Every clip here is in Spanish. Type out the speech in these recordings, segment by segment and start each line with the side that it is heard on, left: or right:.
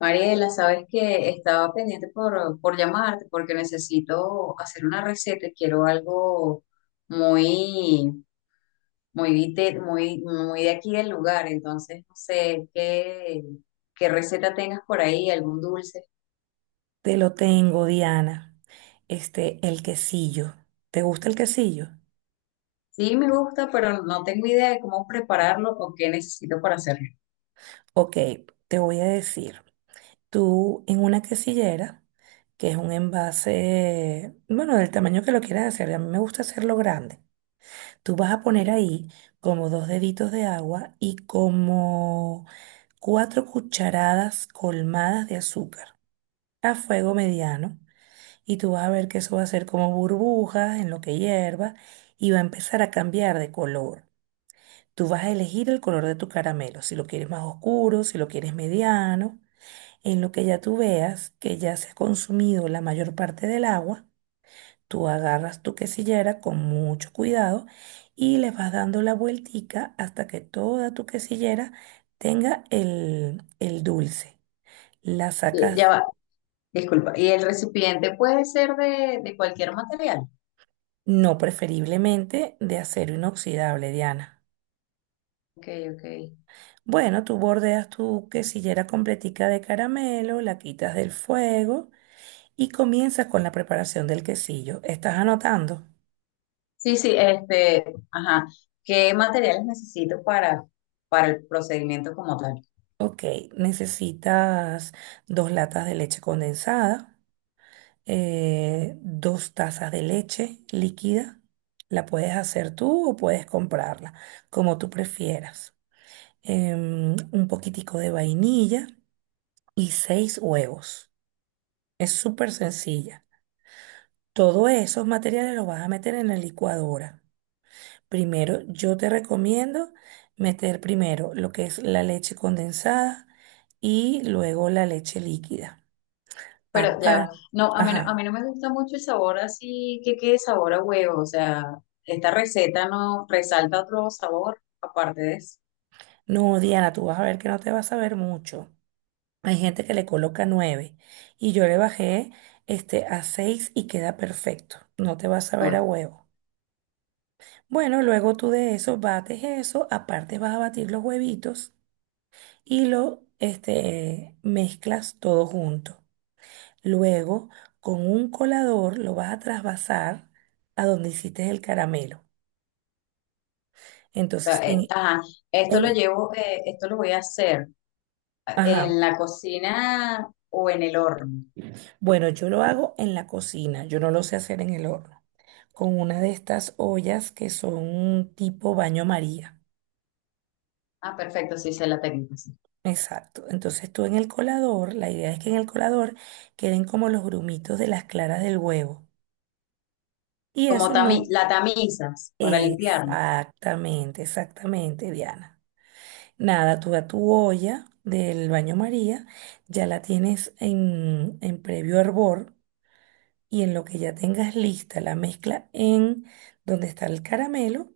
left: Mariela, sabes que estaba pendiente por llamarte porque necesito hacer una receta y quiero algo muy, muy de aquí del lugar. Entonces, no sé qué, qué receta tengas por ahí, algún dulce.
right: Te lo tengo, Diana. El quesillo. ¿Te gusta el quesillo?
left: Sí, me gusta, pero no tengo idea de cómo prepararlo o qué necesito para hacerlo.
right: Ok, te voy a decir. Tú en una quesillera, que es un envase, bueno, del tamaño que lo quieras hacer, a mí me gusta hacerlo grande. Tú vas a poner ahí como dos deditos de agua y como cuatro cucharadas colmadas de azúcar a fuego mediano. Y tú vas a ver que eso va a ser como burbujas en lo que hierva y va a empezar a cambiar de color. Tú vas a elegir el color de tu caramelo, si lo quieres más oscuro, si lo quieres mediano. En lo que ya tú veas que ya se ha consumido la mayor parte del agua, tú agarras tu quesillera con mucho cuidado y le vas dando la vueltica hasta que toda tu quesillera tenga el dulce. La
left: Ya
right: sacas
left: va, disculpa. ¿Y el recipiente puede ser de cualquier material?
right: no preferiblemente de acero inoxidable, Diana.
left: Ok, ok.
right: Bueno, tú bordeas tu quesillera completica de caramelo, la quitas del fuego y comienzas con la preparación del quesillo. ¿Estás anotando?
left: Sí, sí, ajá. ¿Qué materiales necesito para el procedimiento como tal?
right: Ok, necesitas dos latas de leche condensada, dos tazas de leche líquida. La puedes hacer tú o puedes comprarla, como tú prefieras. Un poquitico de vainilla y seis huevos. Es súper sencilla. Todos esos materiales los vas a meter en la licuadora. Primero, yo te recomiendo meter primero lo que es la leche condensada y luego la leche líquida.
left: Pero ya,
right: Aparte,
left: a
right: ajá.
left: mí no me gusta mucho el sabor así que quede sabor a huevo, o sea, esta receta no resalta otro sabor aparte de eso.
right: No, Diana, tú vas a ver que no te vas a ver mucho. Hay gente que le coloca nueve y yo le bajé a seis y queda perfecto. No te vas a ver a
left: O
right: huevo. Bueno, luego tú de eso bates eso, aparte vas a batir los huevitos y mezclas todo junto. Luego, con un colador lo vas a trasvasar a donde hiciste el caramelo. Entonces,
left: sea, ajá,
right: en-
left: esto lo voy a hacer
right: ajá.
left: en la cocina o en el horno.
right: Bueno, yo lo hago en la cocina, yo no lo sé hacer en el horno. Con una de estas ollas que son tipo baño María.
left: Ah, perfecto, sí sé la técnica, sí.
right: Exacto. Entonces tú en el colador, la idea es que en el colador queden como los grumitos de las claras del huevo. Y
left: Como
right: eso no.
left: tami- la tamizas para limpiarlo.
right: Exactamente, exactamente, Diana. Nada, tú a tu olla del baño María, ya la tienes en previo hervor y en lo que ya tengas lista la mezcla en donde está el caramelo,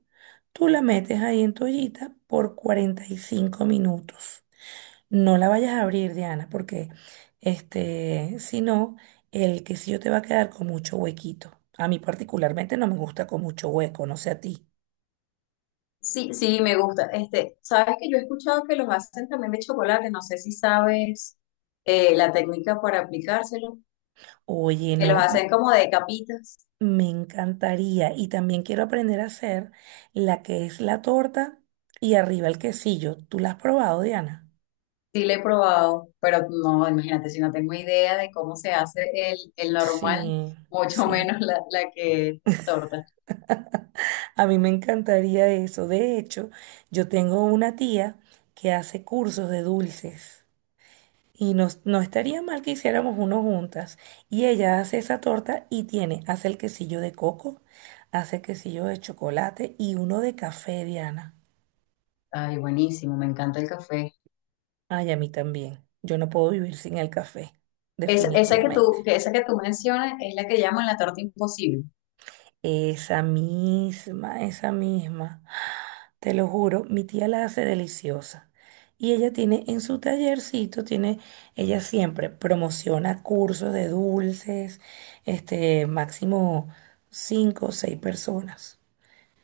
right: tú la metes ahí en tu ollita por 45 minutos. No la vayas a abrir, Diana, porque si no, el quesillo te va a quedar con mucho huequito. A mí particularmente no me gusta con mucho hueco, no sé a ti.
left: Sí, sí, me gusta. Este, sabes que yo he escuchado que los hacen también de chocolate, no sé si sabes la técnica para aplicárselo,
right: Oye,
left: que los
right: no.
left: hacen como de capitas.
right: Me encantaría. Y también quiero aprender a hacer la que es la torta y arriba el quesillo. ¿Tú la has probado, Diana?
left: Sí, le he probado, pero no, imagínate, si no tengo idea de cómo se hace el normal,
right: Sí,
left: mucho
right: sí.
left: menos la que es torta.
right: A mí me encantaría eso. De hecho, yo tengo una tía que hace cursos de dulces y nos, no estaría mal que hiciéramos uno juntas. Y ella hace esa torta y tiene, hace el quesillo de coco, hace el quesillo de chocolate y uno de café, Diana.
left: Ay, buenísimo, me encanta el café.
right: Ay, a mí también. Yo no puedo vivir sin el café,
left: Es, esa que tú,
right: definitivamente.
left: que esa que tú mencionas es la que llaman la torta imposible.
right: Esa misma, esa misma. Te lo juro, mi tía la hace deliciosa. Y ella tiene en su tallercito, tiene, ella siempre promociona cursos de dulces, máximo cinco o seis personas.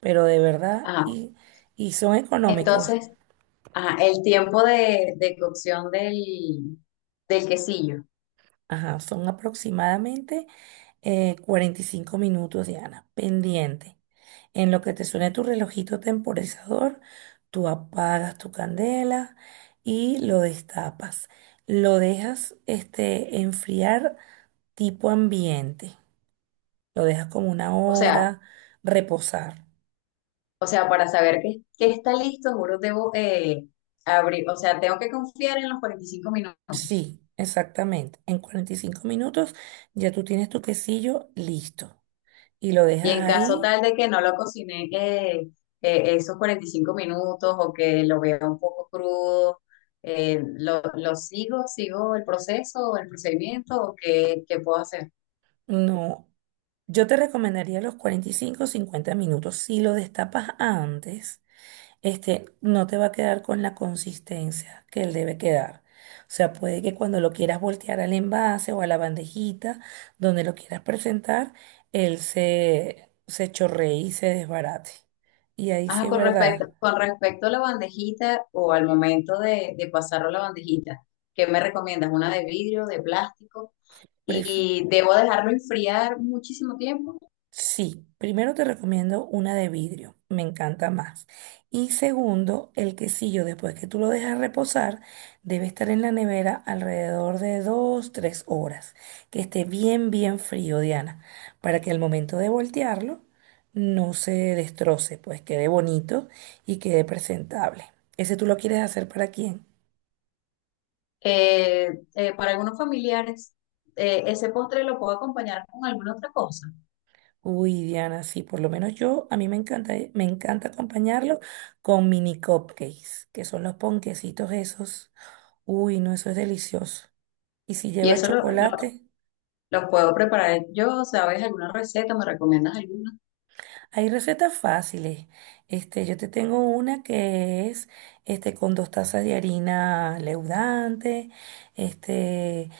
right: Pero de verdad,
left: Ajá.
right: y, son económicos.
left: Entonces, ajá, el tiempo de cocción del quesillo.
right: Ajá, son aproximadamente 45 minutos, Diana, pendiente. En lo que te suene tu relojito temporizador, tú apagas tu candela y lo destapas. Lo dejas enfriar tipo ambiente. Lo dejas como una
left: O sea,
right: hora, reposar.
left: para saber que está listo, juro, debo abrir, o sea, tengo que confiar en los 45 minutos.
right: Sí, exactamente. En 45 minutos ya tú tienes tu quesillo listo. Y lo
left: Y
right: dejas
left: en caso
right: ahí.
left: tal de que no lo cociné, esos 45 minutos o que lo vea un poco crudo, lo sigo, sigo el proceso, el procedimiento o qué, qué puedo hacer.
right: No, yo te recomendaría los 45 o 50 minutos. Si lo destapas antes, no te va a quedar con la consistencia que él debe quedar. O sea, puede que cuando lo quieras voltear al envase o a la bandejita donde lo quieras presentar, él se chorree y se desbarate. Y ahí
left: Ajá,
right: sí es verdad.
left: con respecto a la bandejita o al momento de pasarlo a la bandejita, ¿qué me recomiendas? ¿Una de vidrio, de plástico? ¿Y debo dejarlo enfriar muchísimo tiempo?
right: Sí, primero te recomiendo una de vidrio, me encanta más. Y segundo, el quesillo, después que tú lo dejas reposar, debe estar en la nevera alrededor de dos, tres horas, que esté bien, bien frío, Diana, para que al momento de voltearlo no se destroce, pues quede bonito y quede presentable. ¿Ese tú lo quieres hacer para quién?
left: Eh, para algunos familiares, ese postre lo puedo acompañar con alguna otra cosa.
right: Uy, Diana, sí, por lo menos yo, a mí me encanta acompañarlo con mini cupcakes, que son los ponquecitos esos. Uy, no, eso es delicioso. Y si
left: Y
right: lleva chocolate.
left: lo puedo preparar yo, ¿sabes? ¿Alguna receta? ¿Me recomiendas alguna?
right: Hay recetas fáciles. Yo te tengo una que es con dos tazas de harina leudante, este,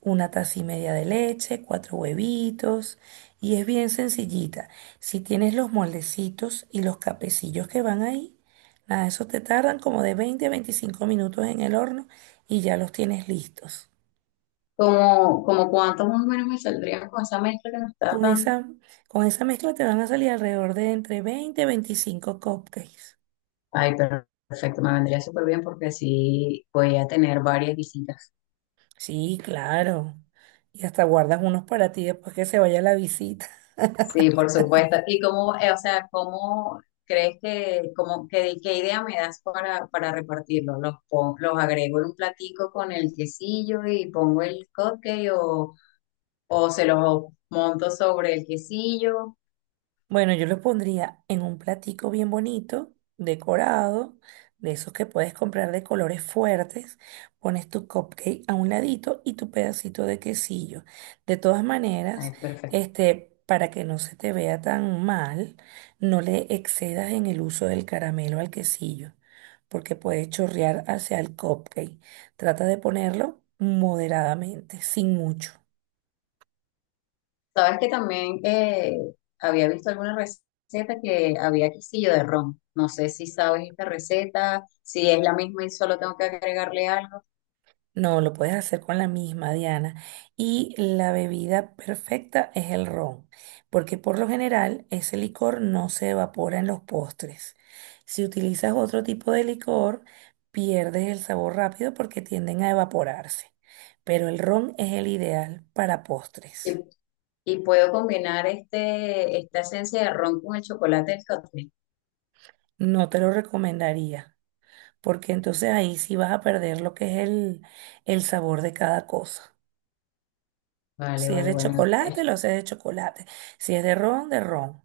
right: una taza y media de leche, cuatro huevitos. Y es bien sencillita. Si tienes los moldecitos y los capecillos que van ahí, nada, esos te tardan como de 20 a 25 minutos en el horno y ya los tienes listos.
left: Como cuánto más o menos me saldría con esa mezcla que me estás
right: Con
left: dando?
right: esa, con esa mezcla te van a salir alrededor de entre 20 a 25 cupcakes.
left: Ay, perfecto, me vendría súper bien porque sí voy a tener varias visitas.
right: Sí, claro. Y hasta guardas unos para ti después que se vaya la visita.
left: Sí, por supuesto. ¿Y cómo, cómo crees que, cómo, qué idea me das para repartirlo? Los agrego en un platico con el quesillo y pongo el cupcake o se los monto sobre el quesillo?
right: Bueno, yo lo pondría en un platico bien bonito, decorado, de esos que puedes comprar de colores fuertes. Pones tu cupcake a un ladito y tu pedacito de quesillo. De todas maneras,
left: Ay, perfecto.
right: para que no se te vea tan mal, no le excedas en el uso del caramelo al quesillo, porque puede chorrear hacia el cupcake. Trata de ponerlo moderadamente, sin mucho.
left: Sabes que también había visto alguna receta que había quesillo de ron. No sé si sabes esta receta, si es la misma y solo tengo que agregarle algo.
right: No, lo puedes hacer con la misma, Diana. Y la bebida perfecta es el ron, porque por lo general ese licor no se evapora en los postres. Si utilizas otro tipo de licor, pierdes el sabor rápido porque tienden a evaporarse. Pero el ron es el ideal para
left: Y,
right: postres.
left: y puedo combinar esta esencia de ron con el chocolate del cóctel.
right: No te lo recomendaría, porque entonces ahí sí vas a perder lo que es el sabor de cada cosa.
left: Vale,
right: Si es
left: vale,
right: de
left: bueno,
right: chocolate, lo sé de chocolate. Si es de ron, de ron.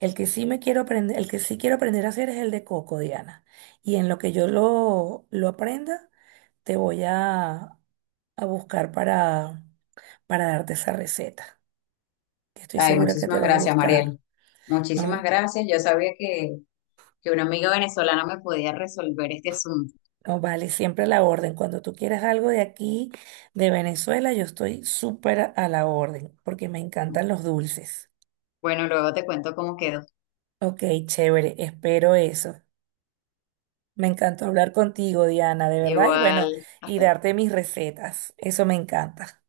right: El que sí me quiero aprender, el que sí quiero aprender a hacer es el de coco, Diana. Y en lo que yo lo aprenda, te voy a buscar para darte esa receta, que estoy
left: ay,
right: segura que te
left: muchísimas
right: va a
left: gracias,
right: gustar.
left: Mariel. Muchísimas
right: No,
left: gracias. Yo sabía que una amiga venezolana me podía resolver este asunto.
right: no vale, siempre a la orden. Cuando tú quieras algo de aquí, de Venezuela, yo estoy súper a la orden, porque me encantan los dulces.
left: Bueno, luego te cuento cómo quedó.
right: Ok, chévere, espero eso. Me encantó hablar contigo, Diana, de verdad. Y bueno,
left: Igual,
right: y
left: hasta.
right: darte mis recetas. Eso me encanta.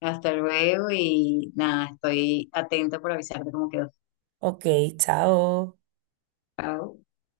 left: Hasta luego y nada, estoy atenta por avisarte cómo quedó.
right: Ok, chao.
left: Chao.